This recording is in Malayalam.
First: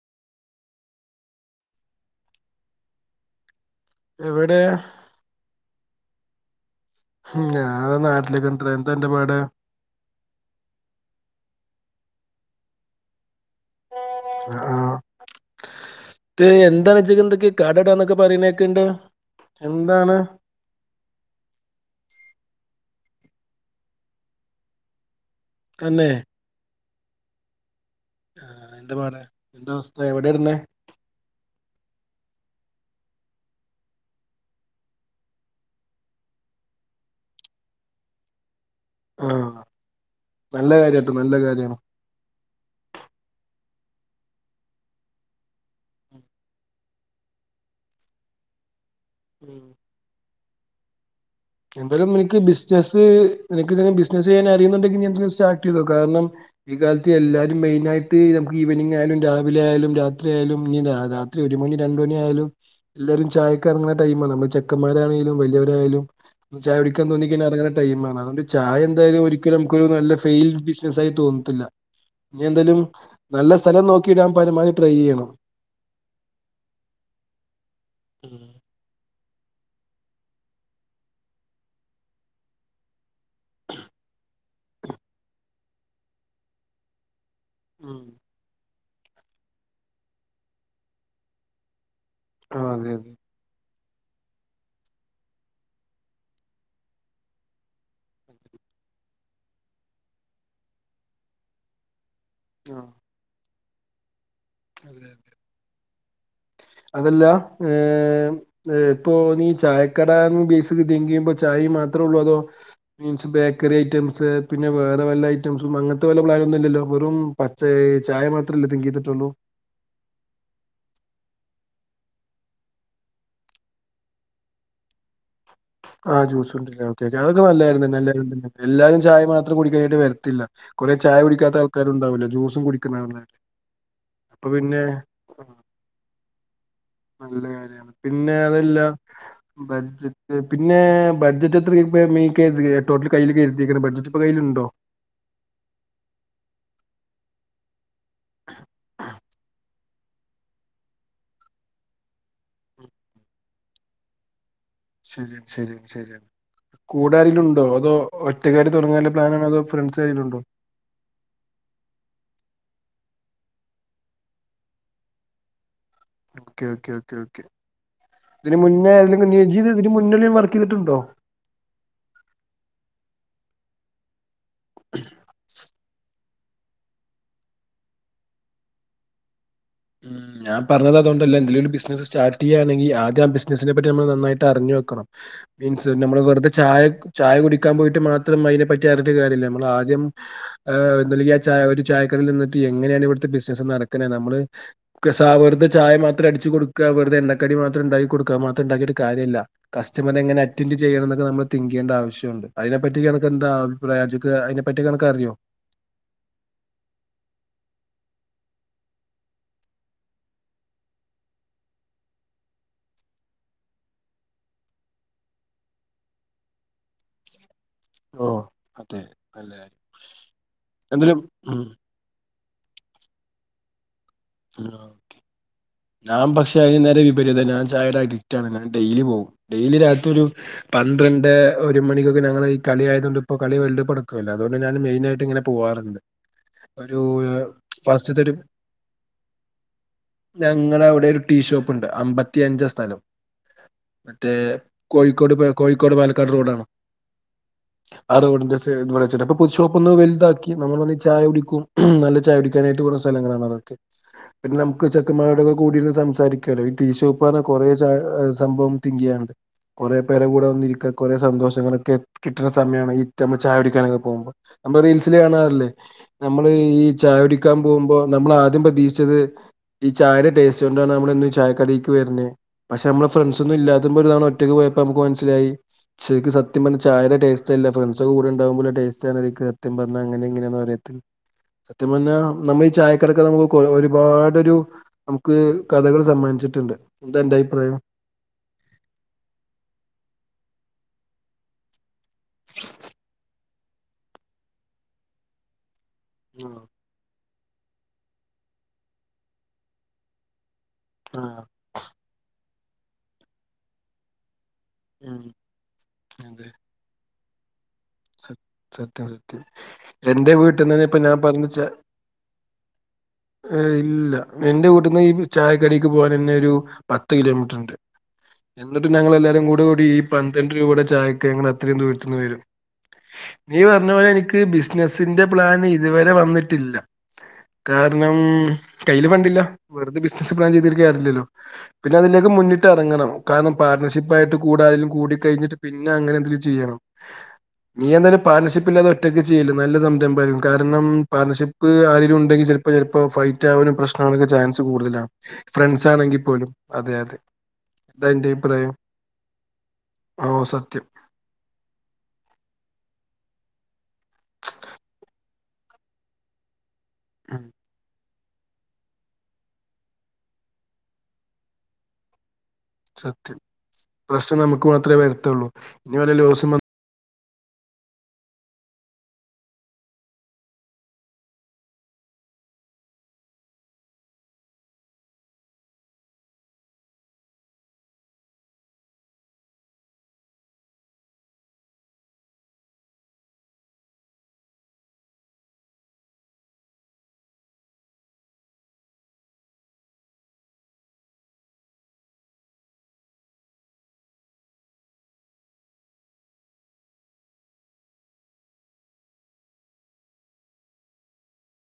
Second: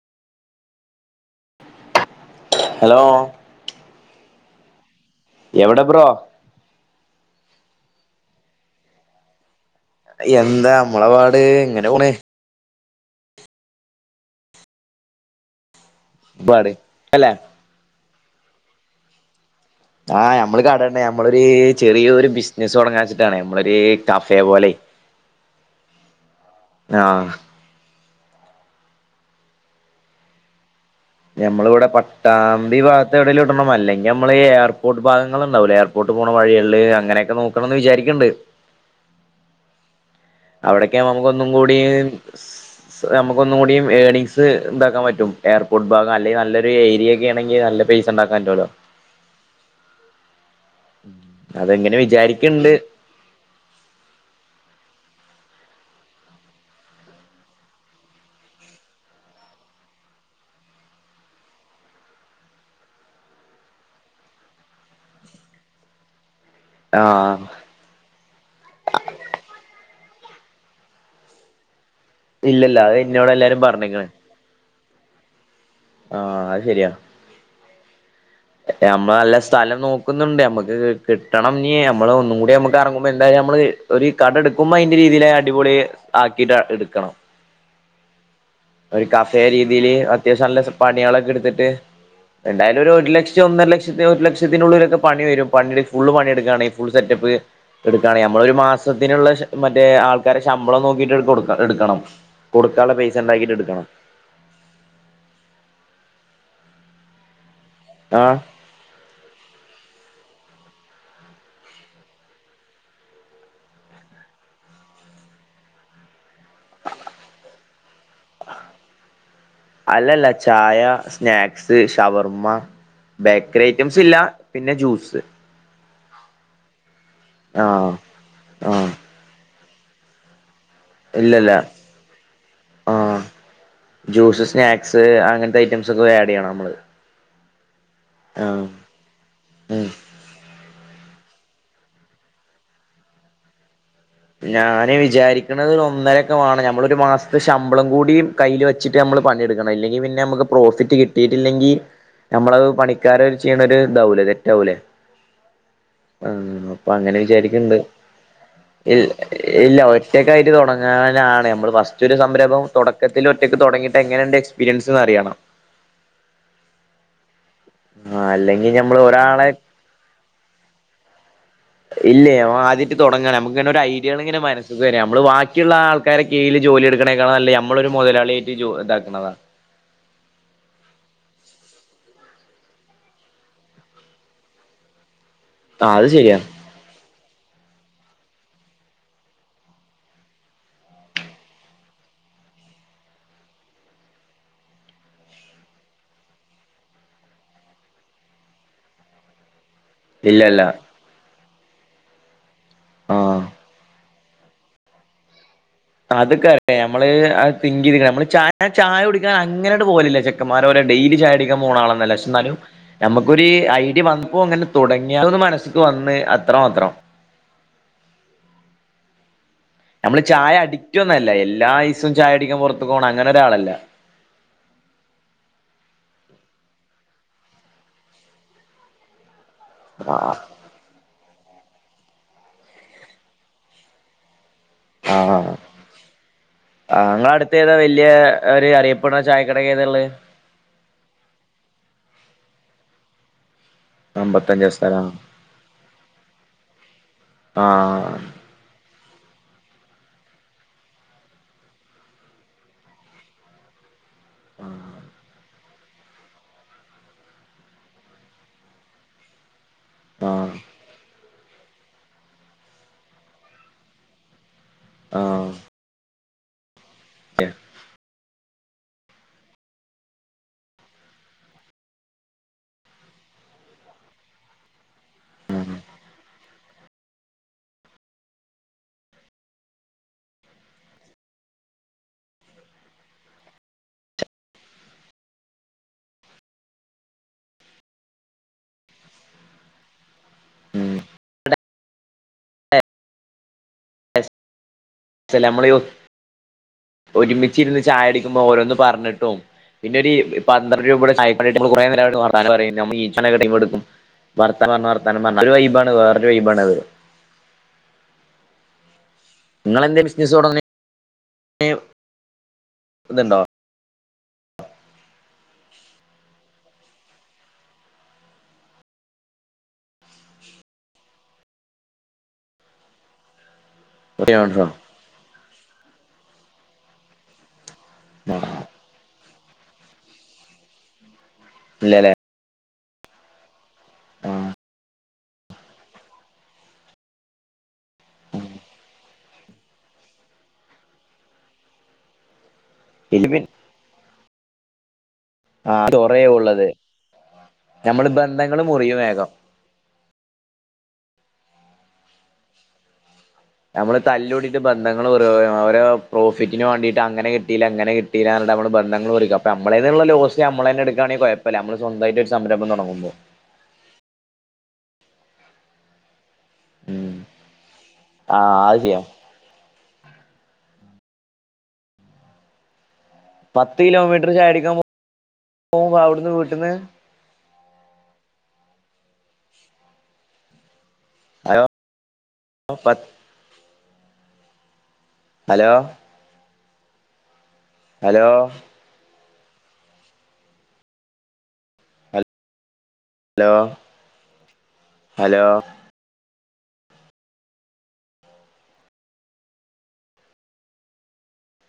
ഹലോ എവിടെ എവിടെ ബ്രോ ഉം ഞാ നാട്ടിലേകെണ്ടടാ ന്താ ന്റെ പാട് എന്താ നമ്മളെപാട് ങ്ങനെ പോണ് ആഹ് പാട് എന്തെഎന്താ പറ്റി അല്ലെ നക്ക് കടടാ എന്നൊക്കെ പറീന്നേക്ക്ണ്ട് ആഹ് നമ്മള് കടണ്ട് ഞമ്മളൊരു ചെറിയൊരു ബിസ് നസ് തൊടങ്ങാച്ചിട്ടാണ് നമ്മളൊരു കഫേ പോലൈ തന്നേ ആഹ് ആ എന്ത പാട് എന്ത അവസ്ഥ എവടെ ഇട്ണ് ഞമ്മള് ഇവടെ പട്ടാമ്പി ഭാഗത്തെവെടേലും ഇടണം അല്ലെങ്കി ഞമ്മളീ എയർപോർട്ട് ഭാഗങ്ങളുണ്ടാവൂലേ എയർപോർട്ട് പോണ വഴിയേള് അങ്ങനെയൊക്കെ നോക്കണന്ന്വിചാരിക്ക്ണ്ട് ആ അവിടെക്കെയാവുമ്പോ ഒന്നും കൂടീം സ് ഞമ്മക്ക് ഒന്നും കൂടീം ഏണിംഗ്സ് ണ്ടാക്കാൻ പറ്റും എയർപോർട്ട് ഭാഗം അല്ലെങ്കി നല്ലൊരു ഏരിയൊക്കെ ആണെങ്കിൽ നല്ല പൈസണ്ടാക്കാപറ്റോല്ലൊ ഉം അതെങ്ങനെ എന്തായാലും നിനക്ക് വിചാരിക്കണ്ട് ബിസിനസ്സ് നിനകിങ്ങനെ ബിസിനസ്സ് ചെയ്യാൻ അറിയുനുണ്ടെങ്കിൽ നീയത് സ്റ്റാർടീതോ കാരണം ഈ കാലത്ത് എല്ലാരും മെയിനായിട്ട് നമുക്ക് ഈവനിംങ്ങായാലും രാവിലെ ആയാലും രാത്രിയാലും ഇഞ്ഞി രാത്രി ഒരു മണിരണ്ട്മണിആയാലും എല്ലാരും ചായക്കറങ്ങ്ണ ടൈമാണ് നമ്മൾ ചെക്കന്മാരാണേലും വല്യോരായാലും ചായ കുടിക്കാൻ തോന്നി ആഹ് കഴിഞ്ഞാ അറങ്ങ്ണ ടൈമാണ് അതോണ്ട് ചായ എന്തായാലും ഒരിക്കലും നമുക്ക് നല്ല ഫെയിൽഡ് ബിസിനസ്സായി തോന്നത്തില്ല ഞ്ഞി ഇല്ലല്ല എന്തായാലും അത് എന്നോട് നല്ല എല്ലാരും സ്ഥലം പറഞ്ഞേക്കണ് നോക്കിയിടാൻ പരമാവതി ട്രൈ യ്യണം ആഹ് അയ് ശെരിയാ ഉം. നമ്മള് നല്ല സ്ഥലം നോക്കുന്നുണ്ട് നമ്മക്ക് കിട്ടണം ഞ്ഞി നമ്മള് ഒന്നും കൂടി ഐമ്മക്ക് അറങ്ങുമ്പോ എന്തായാലും നമ്മള് ഒരു കട ഇടുക്കുമ്പോ ഐന്റെ രീതിയിലെ അടിപൊളി ആക്കിട്ട് എടുക്കണം ഉം ഒരു കഫേ രീതീല് അത്യാവശ്യം നല്ല പണ്യേളൊക്കെ ഇട്ത്തിട്ട് ആ എന്തായാലും ഒരു അതെ അതെ ഒരുലക്ഷം ഒന്നര ലക്ഷം ഒരു ലക്ഷത്തിനുള്ളിലൊക്കെ പണി വരും പണി ഫുള്ള് പണി എടുകാണേൽ ഫുൾ സെറ്റപ്പ് എടുക്കണേ നമ്മളൊരു മാസത്തിനുള്ള ശ മറ്റേ ആൾക്കാരെ ശമ്പളം നോക്കീട്ട് കൊടുക്കണം എടുക്കണം കൊടുക്കാള്ള പൈസ ണ്ടാകീട്ട് എടുക്കണം അതെയതെ അതല്ലാ ഏ ആഹ് ഏഹ് പ്പോ നീ ചായ കടായി ബീഫ് ചായയും മാത്രോള്ളു അതോ ബേക്കറി ഐറ്റംസ് പിന്നെ വേറെ വല്ല ഐറ്റംസും അങ്ങനത്തെ വല്ല പ്ലാനും ന്നുംല്ലല്ലോ വെറും പ [unintelligible] അല്ലല്ല ചായ സ്നാക് സ് ഷവർമ്മ ബേക്കറി ഐറ്റംസ് ഇല്ല പിന്നെ ജ്യൂസ് ആ ജ്യൂസ്ണ്ടല്ലോ അതൊക്കെ നല്ലെന്നെ ആഹ് നല്ലൊരുതന്നെ ആഹ് എല്ലാരും ചായ മാത്ര കൂടികഴിഞ്ഞിട്ട് വരത്തില്ല കുറേ ചായ ഇല്ലല്ല കുടിക്കാത്ത ആൾക്കാരും ഉണ്ടാവൂല്ലെ ജ്യൂസും കുടിക്കുന്ന ആഹ് അങ്ങനെ ജ്യൂസ് അപ്പൊപിന്നെ സ്നാക്സ് അങ്ങനത്തെ ഐറ്റംസ് ഒക്കെ [unintelligible] നല്ല കാര്യആണ് പിന്നെ ആഹ് അതല്ല ഉം ബഡ്ജറ്റ് പിന്നെ ബഡ്ജറ്റ് എത്രക്ക് [unintelligible] ട്ടോട്ടൽ കയ്യിൽ കരിതീക്കണ് ബഡ്ജറ്റ് ഇപ്പൊ കയ്യിലുണ്ടോ ഞാന് വിചാരിക്കന്നത് ഒന്നരക്കെ വാണം ഞമ്മള് ഒരു മാസത്തെ ശമ്പളം കൂടി കയ്യില് വെച്ചിട്ട് നമ്മള് പണിയെടുക്കണം ഇല്ലെങ്കി പിന്നെ നമുക്ക് പ്രോഫിറ്റ് കിട്ടിയിട്ടില്ലെങ്കി ഞമ്മളത് പണിക്കാരെ വെച്ച് ചെയ്യണ ഒരു ദാവുലാലെ ശെരിയാണ് ശെരിയാണ് ശെരിയാണ് ആഹ് അപ്പൊ കൂടരിലുണ്ടോ അതോ ഒറ്റക്കായിട്ട് തൊട ഇല്ല ഇല്ല ഒറ്റക്കായിട്ട് തുടങ്ങാനാണ് ഞമ്മള് ഫസ്റ്റ് ഒരു സംരംഭം ക്കത്തിൽ ഒറ്റയ്ക്ക് തൊടങ്ങിട്ട് എങ്ങനെ ണ്ട് എക്സ്പീരിയൻസ് എന്ന് അറിയണം ഓക്കെ ഓക്കെ ഓക്കെ ആ ഇതിനു അല്ലെങ്കിൽ മുന്നേ നമ്മൾ ഏതിലെങ്കിലും നിന്നോ ഒരാളെ യ്യ് ഇത് ഇതിനു മുന്നേ എവിടേലും വർക്ക് ചെയ്തിട്ടുണ്ടോ ഇല്ലേ അവ ആദ്യാട്ട് തൊടങ്ങാണെ നമുക്ക്ങ്ങനെ ഒര ഐഡിയകള് ഇങ്ങനെ വര് സ് ശെരിയാ ഞമ്മള് വാക്കിയുള്ള ആൾക്കാരെ കീഴല് ജോലി എടുക്കണേക്കാള് നല്ലയ് ഞമ്മള് ഒരു മൊതലാളിയായിട്ട് ജോ ഇതാക്കുണതാ ഉം ഞാൻ പറഞ്ഞത്അത്കൊണ്ടല്ല എന്തെലും ഒരു ബിസിനസ് സ്റ്റാട്ട് ചെയ്യയാണെങ്കി ആദ്യ ആ ബിസിനസിനെ പറ്റി ഞമ്മള് നന്നായിട്ട് അറിഞ്ഞു വെക്കണം ആ മീൻസ് അത് നമ്മള് ശരിയാ വെറുതെ ചായക് ചായ കുടിക്കാൻ പോയിട്ട് മാത്രം അതിനെ പറ്റി അറിഞ്ഞിട്ട് കാര്യല്ല മ്മള് ആദ്യം എന്തല്ലങ്കി ആ ചായ ഒരു ചായക്കടയിൽ നിന്നിട്ട് എങ്ങനെയാണ് ഇവിടുത്തെ ബിസിനസ്സ് നടക്ക്ണെ നമ്മള് ക്കസ വെറുതെ ചായ മാത്രം അടിച്ചു കൊടുക്ക വെറുതെ എണ്ണക്കടി മാത്രം ണ്ടാക്കി കൊടുക്കുക മാത്രം ഉണ്ടാക്കിട്ട് കാര്യമല്ല കസ്റ്റമറിനെ എങ്ങനെ ഇല്ലല്ല അറ്റന്റ് ചെയ്യണം എന്നക്കെ നമ്മൾ തിങ്ക്യ്യണ്ട ആവശ്യം റ്റുണ്ട് അയിനെപ്പറ്റി ആ അനക്ക് എന്താ അഭിപ്രായം അജുൻ അയിനെ പറ്റിക്കെ അനക്കാറിയോ അത്ക്കെ അ ഞമ്മള് അത് തിങ്ക് ചെയ്ത്ക്ക്ണെ നമ്മള് ചായ ചായ കുടിക്കാൻ അങ്ങനെട്ട് പോലില്ല ചെക്കന്മാരോരെ ഡെയിലി ചായ അടിക്കാൻ പോണ ആളോന്നുല്ല പക്ഷേ എന്നാലും ഞമക്കൊര് ഐഡിയ വന്നപ്പോ അങ്ങനെ തുടങ്ങിയാലോന്ന് മനസ്സിക്ക് വന്ന് അത്ര മാത്രം ഓ അതെ നല്ല കാര്യം ഞമ്മള് ചായ അടിക്റ്റ് എന്തായാലും ഒന്നുല്ല ഉം എല്ലാ യിസോം ചായ ടിക്കാൻ പുറത്തക്കു പോണം അങ്ങനെ ഒരാളല്ല ഞാൻ പക്ഷേ അതിന് നേരെ വിപരീതം ഞാൻ ചായടെ അഡിക്റ്റാണ് ഞാൻ ഡെയിലി പോകും ഡെയിലി രാത്രി ഒരു ആഹ് പന്ത്രണ്ട് ണ്ട് ഒരു മണിക്കൊക്കെ ഞങ്ങള് ഈ കളി ആയതുകൊണ്ട് ഇപ്പോ കളി വേൾഡ് കപ്പ്‌ നടക്കല്ലേ പ്പം അതുകൊണ്ട് ഞാൻ മെയിനായിട്ട് ഇങ്ങനെ ആഹ് പോകാറ്ണ്ട് ഒരു ആഹ് ഇങ്ങളെ അടുത്ത് ഏതാ വല്യ ഫസ്റ്റ്ത്തെ ഒരു അറിയപ്പെടുന്ന ചായക്കട ഏതാ ഇള്ളെ ഞങ്ങടെ അവിടെ ഒരു ടീഷോപ്പ്ണ്ട് അമ്പ ത്തിയഞ്ച സ്ഥലം മറ്റേ അമ്പത്തഞ്ചാം സ്ഥലം കോഴിക്കോട് കോഴിക്കോട് പാലക്കാട് റോഡാണോ ആഹ് ആ റോഡിന്റെ സയ്ടുടെവച്ച് ഇവിടെപ്പേ പുതുഷോപ്പ് ഒന്ന് വല്താക്കി നമ്മൾ വന്ന് ചായ കുടിക്കും നല്ല ചായ കുടിക്കാനായിട്ട് പോണ സ്ഥലങ്ങളാണ് അതൊക്കെ പിന്നെ നമുക്ക് ചെക്കമാരുടെക്കെ കൂടി ഇരുന്ന് സംസാരിക്കല്ലോ ഈ ടീഷോപ്പ് പറഞ്ഞ കുറേ സംഭവം തിങ്കെയ്യാനുണ്ട് കൊറെ പേരെ കൂടെ ആഹ് ഒന്നിരിക്ക കൊറ സ് സന്തോഷങ്ങളൊക്കെ കിട്ടുന്ന സമയമാണെങ്കി നമ്മൾ ചായകുടിക്കാനൊക്കെ പോകുമ്പോൾ നമ്മ റീൽസില് ആഹ് കാണാറില്ലേ നമ്മള് ഈ ചായ കുടിക്കാൻ പോകുമ്പോ നമ്മളാദ്യം പ തീക്ഷിച്ചത് ഈ ചായയുടെ ടേസ്റ്റ് കൊണ്ടാണ് നമ്മളെന്നും ഈ ചായ കടയ്ക്ക് വരണെ പക്ഷെ നമ്മളെ ഫ്രണ്ട്സ് ഒന്നും ഇല്ലാതെ ഒരു തവണ ഒറ്റക്ക് പോയപ്പോ നമുക്ക് മന മനസിലായി ശരിക്കും സത്യം പറഞ്ഞ ചായയുടെ ടേസ്റ്റ്ല്ല ഫ്രണ്ട്സൊക്കെ കൂടെ ഉണ്ടാകുമ്പോള്ള ടേസ്റ്റാണ് അതിക്ക് സത്യം പറഞ്ഞാൽ അങ്ങന ഇങ്ങനെയാ പറയും സത്യം പറഞ്ഞാൽ നമ്മൾ ഈ ചായ കടയ്ക്ക് നമുക്ക് ഒരുപാടൊരു നമുക്ക് കഥകൾ സമ്മാനിച്ചിട്ടുണ്ട് എന്താ അന്റെ അഭിപ്രായം [unintelligible] [unintelligible] ചില നമ്മളെ യു ആ ഒരുമിച്ചിരുന്ന് ചായകുടിക്കുമ്പോൾ ഓരോന്ന് പറഞ്ഞിട്ടും പിന്നൊരി പന്ത്രണ്ടു രൂപയുടെ ആഹ് ചായക്കടി കിട്ടിയ നമ്മള് കുറേ നേരം ഇരുന്ന് വർത്താനം പറയും നമ്മൾ ഈ [unintelligible] എ ടുക്കും വർത്താനം പറഞ്ഞ് ഉം വർത്താനം പറഞ്ഞ് അതൊരു വൈബാണ് വേറൊരു വൈബാണ് അത് സത് സത്യാണ് നിങ്ങളെന്തേ എന്റെ ബിസിനസ് തുടങ്ങണേ വീട്ടിന്നന്നെ ഇപ്പ ഞാൻ പറഞ്ഞുച്ച ഇതുണ്ടോ ഏയ് ഇല്ല എന്റെ വീട്ടിൽന്ന് ഈ ചായക്കടക്ക് പോകൻ തന്നൊരു പത്ത് കിലോമീറ്ററുണ്ട് എന്നിട്ടും ഞങ്ങൾ എല്ലാവാരും കൂടെ കൂടി ഈ പന്ത്രണ്ട് രൂപയുടെ ചായക്ക് ഞങ്ങൾ അത്രയും ദൂരത്തുന്ന് വരും നീ പറഞ്ഞ പോലെ എനിക്ക് ബിസിനസ്സിന്റെ പ്ലാന് ഇതുവരെ വന്നിട്ടില്ല കാരണം കയ്യില് ഫണ്ടില്ല വെറുതെ ബിസിനസ് പ്ലാൻ ചെയ്തിട്ട് കാര്യല്ലല്ലോ പിന്നെ ഇല്ലല്ലേ അതിലേക്ക് മുന്നിട്ട് ഇറങ്ങണം കാരണം പാട്നർഷിപ്പ് ആയിട്ട് ആഹ് കൂടെആരേലും കൂടി കഴിഞ്ഞിട്ട് പിന്നെ അങ്ങനെ എന്തെങ്കിലും ചെയ്യണം നീ എന്തായാലും പാർട്ണർഷിപ്പ് ഇല്ലാതെ ഒറ്റയ്ക്ക് ചെയ്യല്ലെ നല്ല സംരംഭം ആയിരിക്കും കാരണം പാട്ണർഷിപ്പ് ആരേലുണ്ടെങ്കിൽ ചി ചിലപ്പോ ഫിലിമിൻ ഫൈറ്റ് ആവാനും പ്രശ്നം [unintelligible] ചാൻസ് കൂടുതലാ ആ റംസാൻ കൊറേ ആങ്കിൽ പോലും ഉള്ളത് അതെ അതെ നമ്മള് എന്താ അന്റെ ബന്ധങ്ങള് അഭിപ്രായം മുറിയും വേഗം ഓ സ ത്യം നമ്മള് തല്ലൂടിയിട്ട് ബന്ധങ്ങൾ ഓരോ പ്രോഫിറ്റിന് വേണ്ടിട്ട് അങ്ങനെ ഉം കിട്ടീല ഇങ്ങനെ [unintelligible] നമ്മളെ ബന്ധങ്ങൾ മുറിക്കും അപ്പ നമ്മളേന്നുള്ള ലോസ് നമ്മള് തന്നെ എടുക്കയാണെങ്കി കുഴപ്പില്ല നമ്മള് സ്വമായിട്ട് സംരംഭം തുടങ്ങുമ്പോ സത്യം പ്രശ്നം നമുക്ക് മാത്രേ വരത്തുള്ളൂ ഇനി വല്ല ലൂസും ഉ ആഹ ആദ്യം പത്ത് കിലോമീറ്റർ ചാടിക്കാൻ പോകുമ്പോ അവിടുന്ന് വീട്ടന്ന് അ പ ഹലോ ഹലോ ഹലോ ഹലോ